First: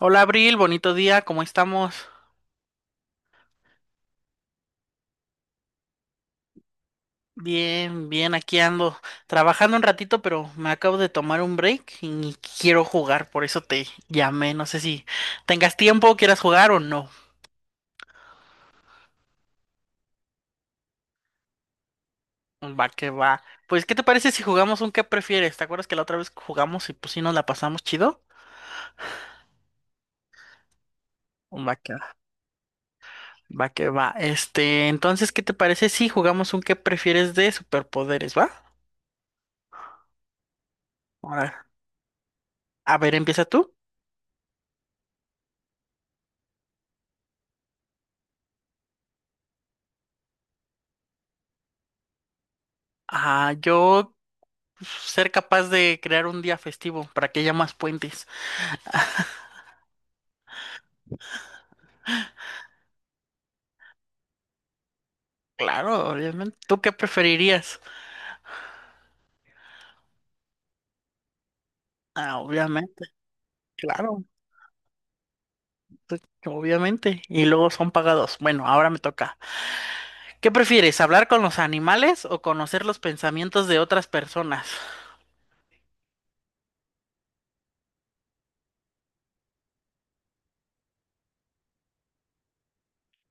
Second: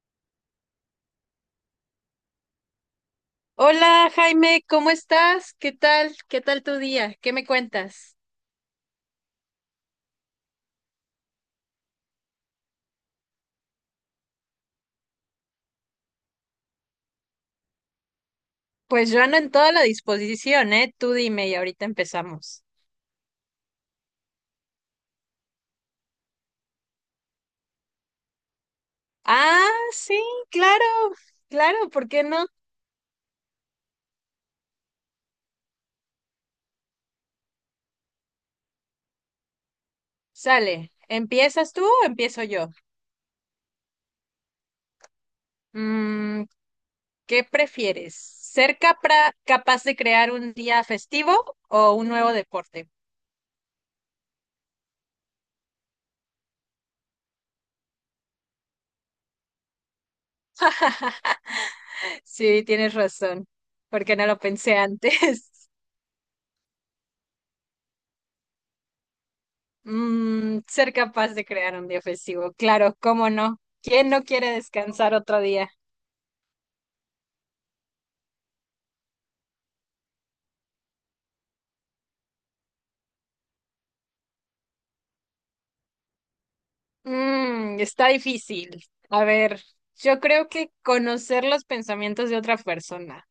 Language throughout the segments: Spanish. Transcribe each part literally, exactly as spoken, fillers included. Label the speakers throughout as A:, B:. A: Hola Abril, bonito día, ¿cómo estamos?
B: Hola Jaime, ¿cómo estás? ¿Qué tal? ¿Qué tal tu día? ¿Qué me
A: Bien,
B: cuentas?
A: bien, aquí ando trabajando un ratito, pero me acabo de tomar un break y quiero jugar, por eso te llamé, no sé si tengas tiempo, quieras jugar o no.
B: Pues yo ando en toda la disposición, ¿eh? Tú dime y ahorita empezamos.
A: Va que va. Pues, ¿qué te parece si jugamos un qué prefieres? ¿Te acuerdas que la otra vez jugamos y pues sí nos la pasamos chido?
B: Ah, sí, claro,
A: Va
B: claro,
A: que va,
B: ¿por qué no?
A: va que va. Este, entonces, ¿qué te parece si jugamos un qué prefieres de superpoderes, va?
B: Sale,
A: Ahora,
B: ¿empiezas tú o empiezo yo?
A: a ver, empieza tú.
B: Mm, ¿qué prefieres? ¿Ser capra- capaz de crear un día festivo o un nuevo deporte?
A: Ah, yo ser capaz de crear un día festivo para que haya más puentes.
B: Sí, tienes razón, porque no lo pensé antes.
A: Claro, obviamente. ¿Tú qué preferirías?
B: Mm, ser capaz de crear un día
A: Ah,
B: festivo, claro,
A: obviamente,
B: cómo no. ¿Quién no
A: claro,
B: quiere descansar otro día?
A: pues, obviamente. Y luego son pagados. Bueno, ahora me toca. ¿Qué prefieres, hablar con los animales o conocer los pensamientos de otras personas?
B: Mm, está difícil. A ver, yo creo que conocer los pensamientos de otra persona,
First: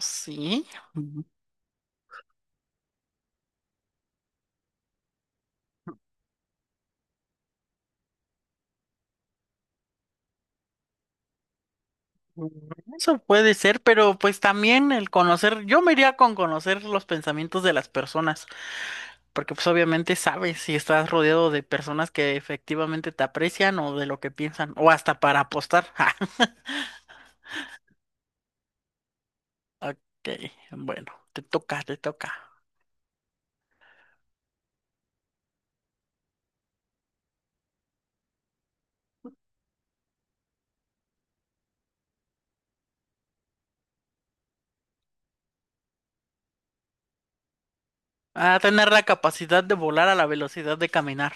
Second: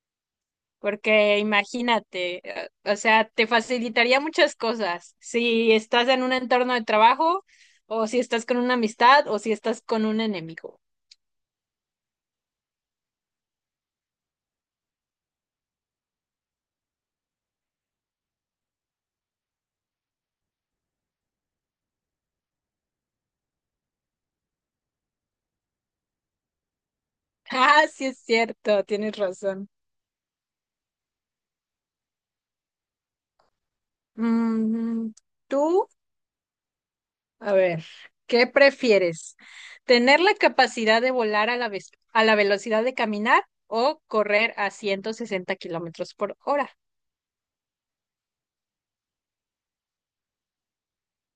A: Sí, mm,
B: porque imagínate, eh, o sea, te facilitaría muchas cosas si estás en un entorno de trabajo o si estás con una amistad o si estás con un enemigo.
A: eso puede ser, pero pues también el conocer, yo me iría con conocer los pensamientos de las personas. Porque pues obviamente sabes si estás rodeado de personas que efectivamente te aprecian o de lo que piensan, o hasta para apostar. Ja,
B: Ah, sí es cierto, tienes razón.
A: ok, bueno, te toca, te toca.
B: Mm, ¿tú? A ver, ¿qué prefieres? ¿Tener la capacidad de volar a la, vez- a la velocidad de caminar o correr a ciento sesenta kilómetros por hora?
A: A tener la capacidad de volar a la velocidad de caminar.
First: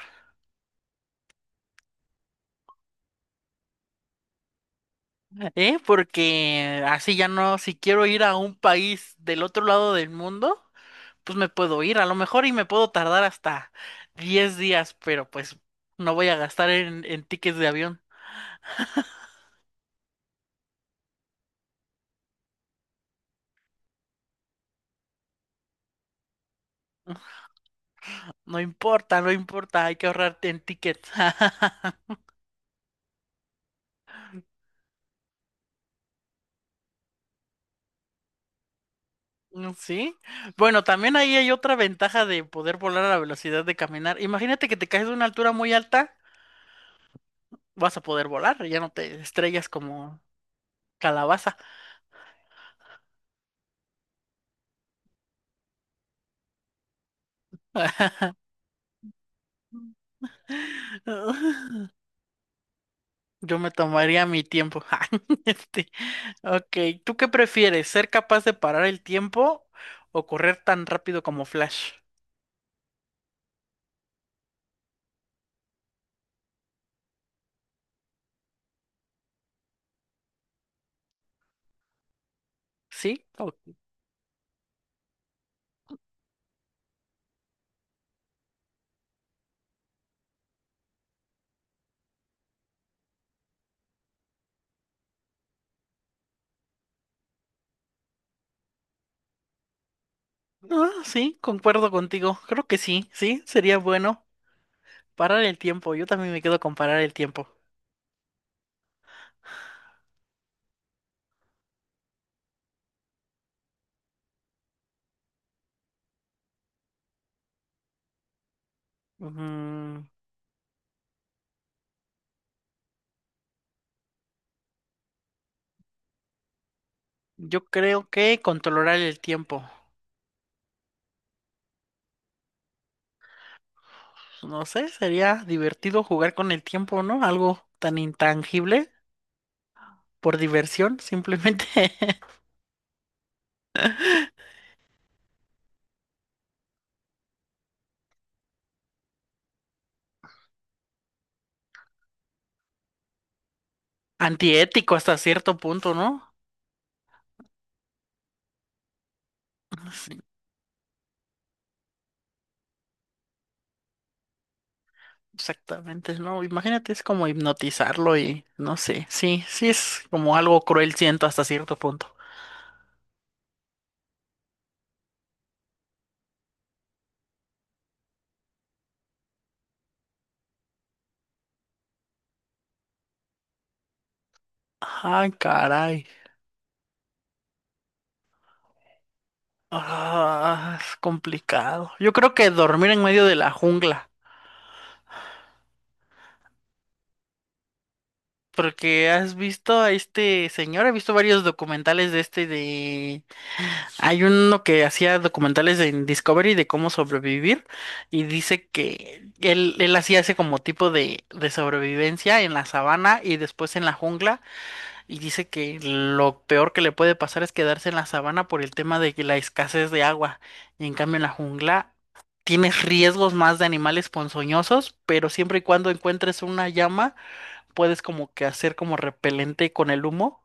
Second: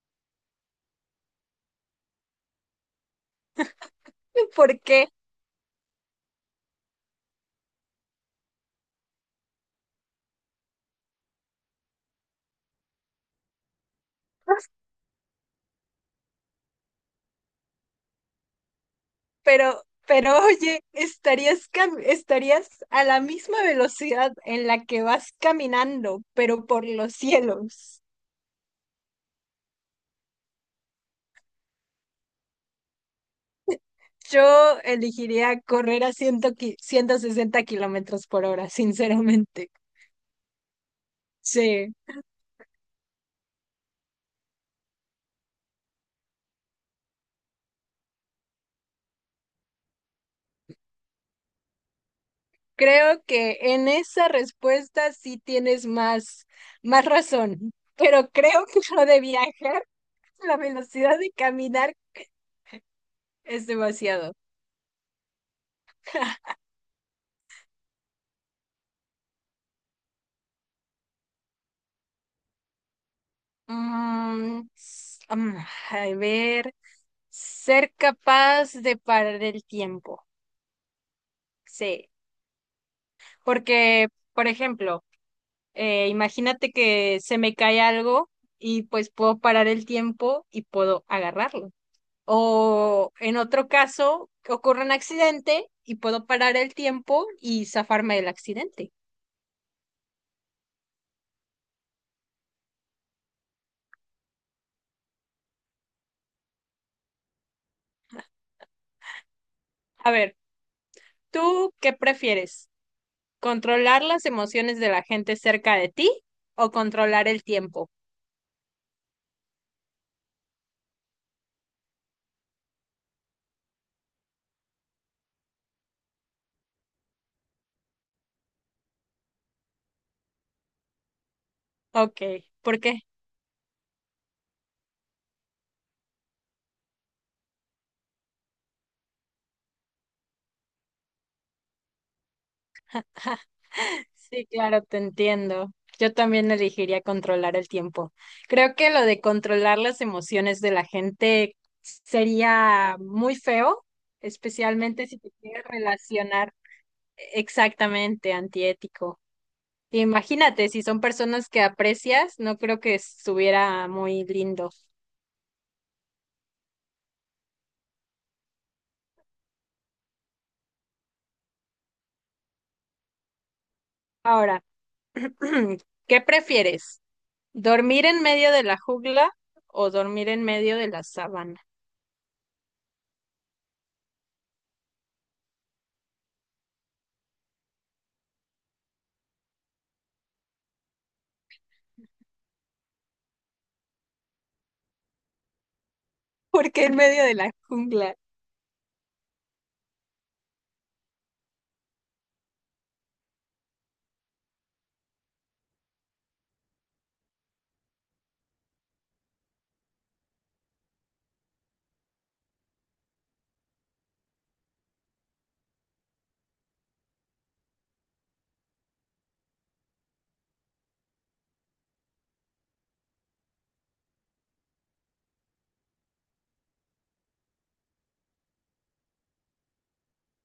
B: ¿Por qué?
A: ¿Eh? Porque así ya no, si quiero ir a un país del otro lado del mundo, pues me puedo ir a lo mejor y me puedo tardar hasta diez días, pero pues no voy a gastar en, en tickets de avión.
B: Pero, pero oye, estarías, cam- estarías a la misma velocidad en la que vas caminando, pero por los cielos.
A: No importa, no importa, hay que ahorrar en tickets.
B: Yo elegiría correr a cien ciento sesenta kilómetros por hora, sinceramente.
A: Mm, sí. Bueno, también ahí hay otra
B: Sí.
A: ventaja de poder volar a la velocidad de caminar. Imagínate que te caes de una altura muy alta, vas a poder volar, ya no te estrellas como calabaza.
B: Creo que en esa respuesta sí tienes más, más razón, pero creo que lo de viajar, a la velocidad de caminar
A: Yo
B: es
A: me tomaría
B: demasiado.
A: mi tiempo. Este, ok, ¿tú qué prefieres? ¿Ser capaz de parar el tiempo o correr tan rápido como Flash?
B: Mm, s- mm, a ver, ser capaz de parar el tiempo, sí,
A: ¿Sí? o-
B: porque, por ejemplo, eh, imagínate que se me cae algo y pues puedo parar el tiempo y puedo agarrarlo. O en otro caso, ocurre un accidente y puedo parar el tiempo y zafarme del accidente.
A: Ah, sí, concuerdo contigo. Creo que sí, sí, sería bueno parar el tiempo. Yo también me quedo con parar el tiempo.
B: A ver, ¿tú qué prefieres? ¿Controlar las emociones de la gente cerca de ti o controlar el tiempo?
A: Ujú. Yo creo que controlar el tiempo.
B: Ok, ¿por qué?
A: No sé, sería divertido jugar con el tiempo, ¿no? Algo tan intangible por diversión, simplemente.
B: Sí, claro, te entiendo. Yo también elegiría controlar el tiempo. Creo que lo de controlar las emociones de la gente sería muy feo,
A: Antiético
B: especialmente
A: hasta
B: si te
A: cierto
B: quieres
A: punto, ¿no?
B: relacionar. Exactamente, antiético.
A: Sí,
B: Imagínate, si son personas que aprecias, no creo que estuviera muy lindo.
A: exactamente, ¿no? Imagínate, es como hipnotizarlo y no sé, sí, sí es como algo cruel, siento hasta cierto punto.
B: Ahora, ¿qué prefieres? ¿Dormir en medio de la jungla o dormir en medio de la sabana?
A: Ay, caray. Ah, es complicado. Yo creo que dormir en medio de la jungla.
B: ¿Por qué en medio de la jungla?
A: Porque has visto a este señor, he visto varios documentales de este de... Hay uno que hacía documentales en Discovery de cómo sobrevivir y dice que él, él hacía ese como tipo de, de sobrevivencia en la sabana y después en la jungla y dice que lo peor que le puede pasar es quedarse en la sabana por el tema de que la escasez de agua y en cambio en la jungla tienes riesgos más de animales ponzoñosos, pero siempre y cuando encuentres una llama puedes como que hacer como repelente con el humo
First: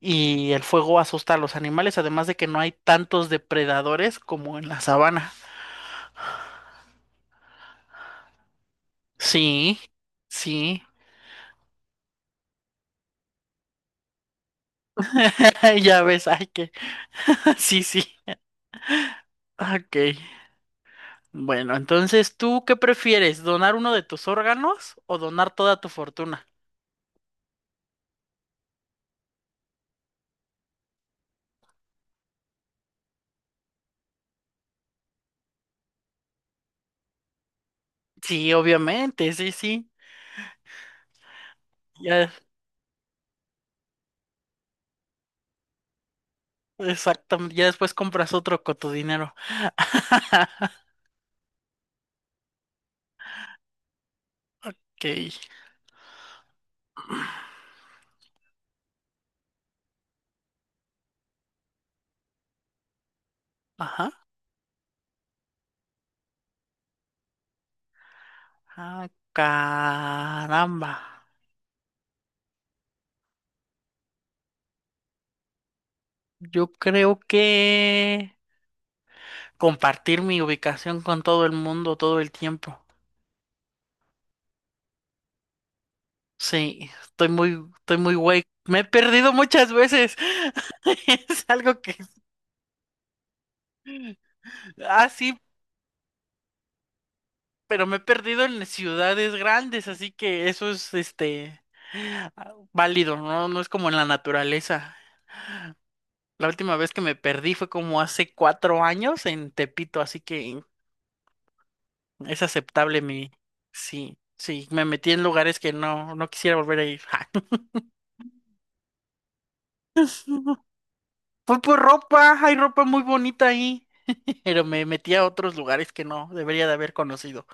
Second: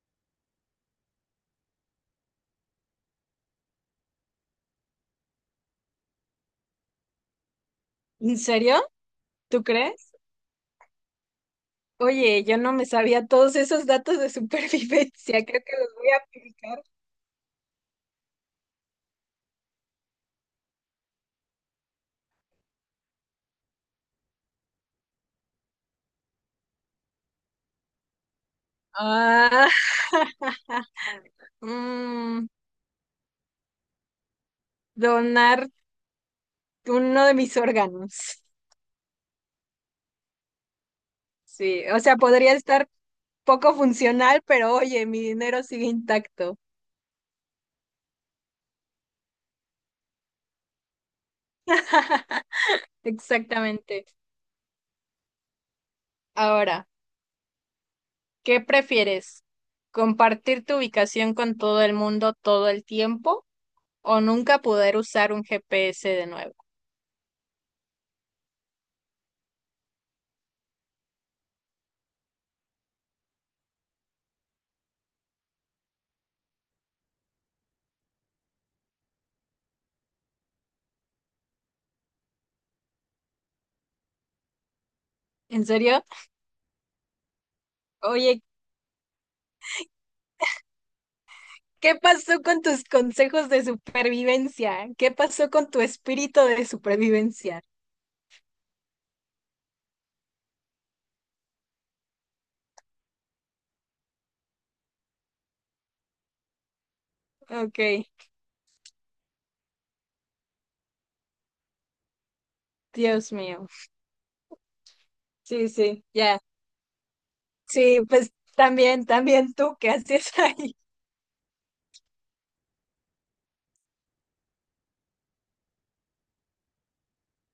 A: y el fuego asusta a los animales, además de que no hay tantos depredadores como en la sabana.
B: ¿En serio? ¿Tú
A: Sí,
B: crees?
A: sí,
B: Oye, yo no me sabía todos esos datos de supervivencia, creo que los
A: ya
B: voy a
A: ves, ay que,
B: aplicar.
A: sí, sí, ok. Bueno, entonces, ¿tú qué prefieres? ¿Donar uno de tus órganos o donar toda tu fortuna?
B: Ah, mm, donar uno de mis órganos.
A: Sí, obviamente, sí, sí,
B: Sí, o sea,
A: ya,
B: podría estar poco funcional, pero oye, mi dinero sigue intacto.
A: exactamente, ya después compras otro con tu dinero.
B: Exactamente.
A: Ok,
B: Ahora, ¿qué prefieres? ¿Compartir tu ubicación con todo el mundo todo el tiempo
A: ajá,
B: o nunca poder usar un G P S de nuevo?
A: ah, caramba. Yo creo que compartir mi ubicación con todo el mundo todo el tiempo.
B: ¿En serio?
A: Sí, estoy muy, estoy muy güey.
B: Oye,
A: Me he perdido muchas veces. Es algo que,
B: ¿qué pasó con tus consejos de supervivencia?
A: ah,
B: ¿Qué
A: sí,
B: pasó con tu espíritu de supervivencia?
A: pero me he perdido en ciudades grandes, así que eso es, este, ah, válido, ¿no? No es como en la naturaleza. La última vez que me perdí fue
B: Ok,
A: como hace cuatro años en Tepito, así que es aceptable mi,
B: Dios mío.
A: sí, sí, me metí en lugares
B: Sí,
A: que
B: sí,
A: no, no
B: ya.
A: quisiera volver a ir.
B: Sí, pues también, también tú, ¿qué haces ahí?
A: Fue por ropa, hay ropa muy bonita ahí, pero me metí a otros lugares que no debería de haber conocido.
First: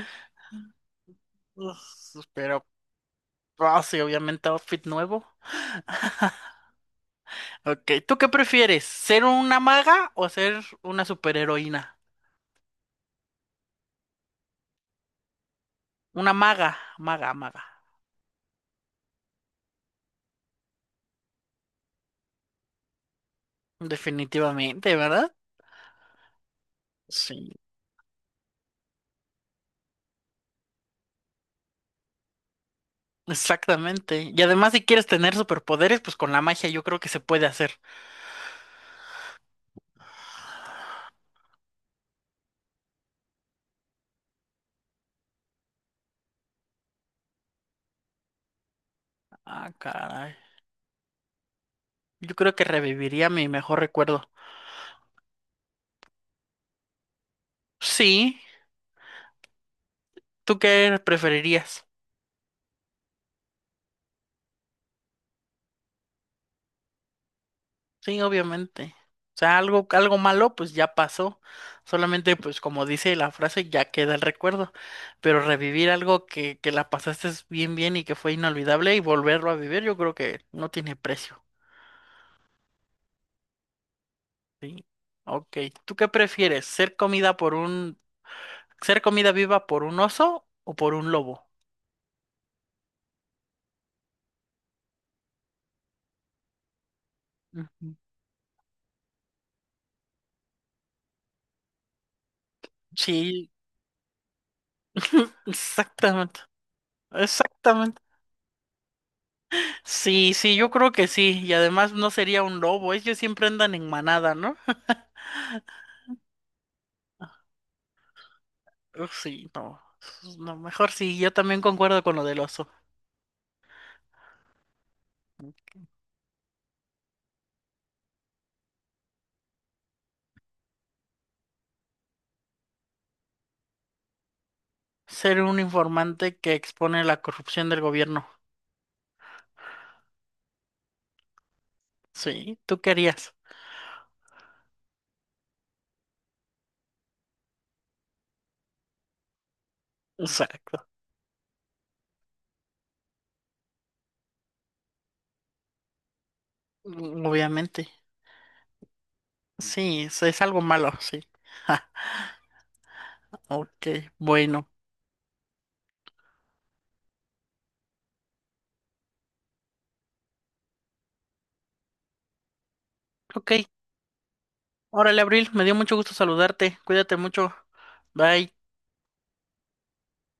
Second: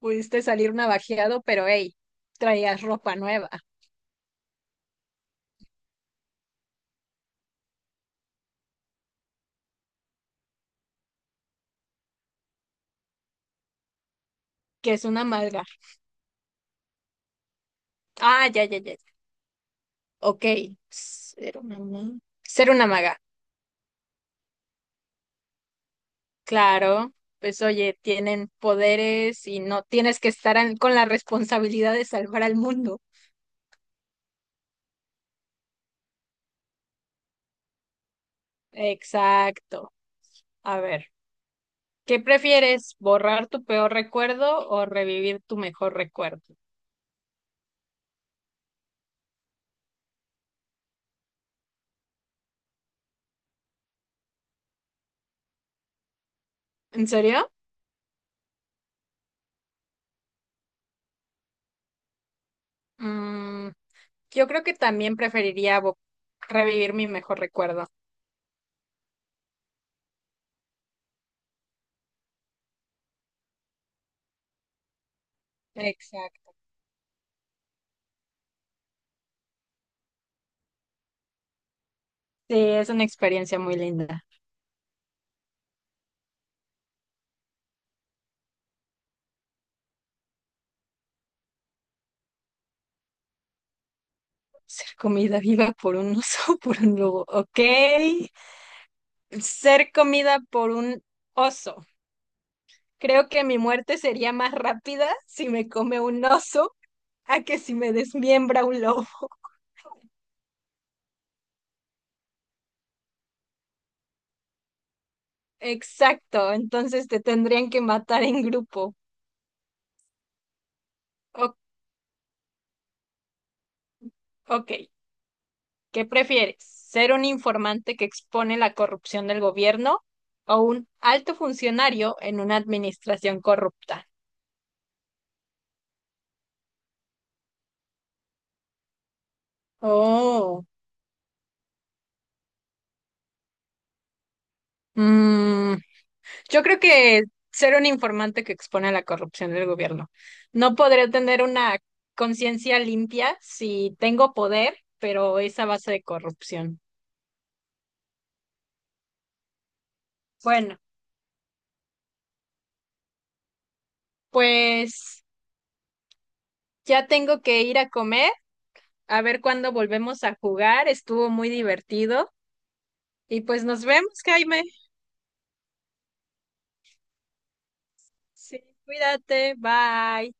B: Pudiste salir navajeado, pero hey,
A: Uf, pero,
B: traías ropa nueva,
A: ah, sí, obviamente outfit nuevo. Ok, ¿tú qué prefieres? ¿Ser una maga o ser una superheroína?
B: que es una maga.
A: Una maga, maga, maga.
B: Ah, ya, ya, ya. ya. Ok, ser una maga. Ser una maga,
A: Definitivamente, ¿verdad?
B: claro.
A: Sí,
B: Pues oye, tienen poderes y no tienes que estar an- con la responsabilidad de salvar al mundo.
A: exactamente. Y además, si quieres tener superpoderes, pues con la magia yo creo que se puede hacer.
B: Exacto. A ver, ¿qué prefieres? ¿Borrar tu peor recuerdo o revivir tu mejor recuerdo?
A: Ah, caray. Yo creo que reviviría mi mejor recuerdo.
B: ¿En serio?
A: Sí, ¿tú qué preferirías?
B: Mm, yo creo que también preferiría bo- revivir mi mejor recuerdo.
A: Sí, obviamente. O sea, algo, algo malo, pues ya pasó. Solamente, pues como dice la frase, ya queda el recuerdo. Pero revivir algo
B: Exacto.
A: que, que la pasaste bien, bien y que fue inolvidable y volverlo a vivir, yo creo que no tiene precio.
B: Sí, es una experiencia muy linda.
A: Sí. Ok. ¿Tú qué prefieres? ¿Ser comida por un, ser comida viva por un oso o por un lobo?
B: Ser comida viva por un oso, por un lobo. Ok.
A: Ujú.
B: Ser comida por un oso. Creo que
A: Sí,
B: mi muerte sería más rápida si me come un
A: exactamente.
B: oso a que si me
A: Exactamente.
B: desmiembra un lobo.
A: Sí, sí, yo creo que sí. Y además no sería un lobo. Ellos siempre andan en manada, ¿no?
B: Exacto. Entonces te tendrían que matar en grupo.
A: Uf, sí, no. No, mejor sí, yo
B: O-
A: también concuerdo con lo del oso.
B: ok. ¿Qué prefieres? ¿Ser un informante que expone la corrupción del gobierno o un alto funcionario en una administración corrupta?
A: Ser un informante que expone la corrupción del gobierno.
B: Oh.
A: Sí, ¿tú qué harías?
B: Mm, yo creo que ser un informante que expone a la corrupción del gobierno. No
A: Exacto.
B: podré tener una conciencia limpia si tengo poder, pero es a base de corrupción.
A: Mm, obviamente. Sí, es, es algo
B: Bueno,
A: malo, sí. Ok, bueno.
B: pues ya tengo que ir a comer, a ver cuándo volvemos a jugar. Estuvo muy divertido. Y
A: Ok.
B: pues nos vemos, Jaime.
A: Órale, Abril, me dio mucho gusto saludarte. Cuídate mucho. Bye.
B: Sí, cuídate. Bye.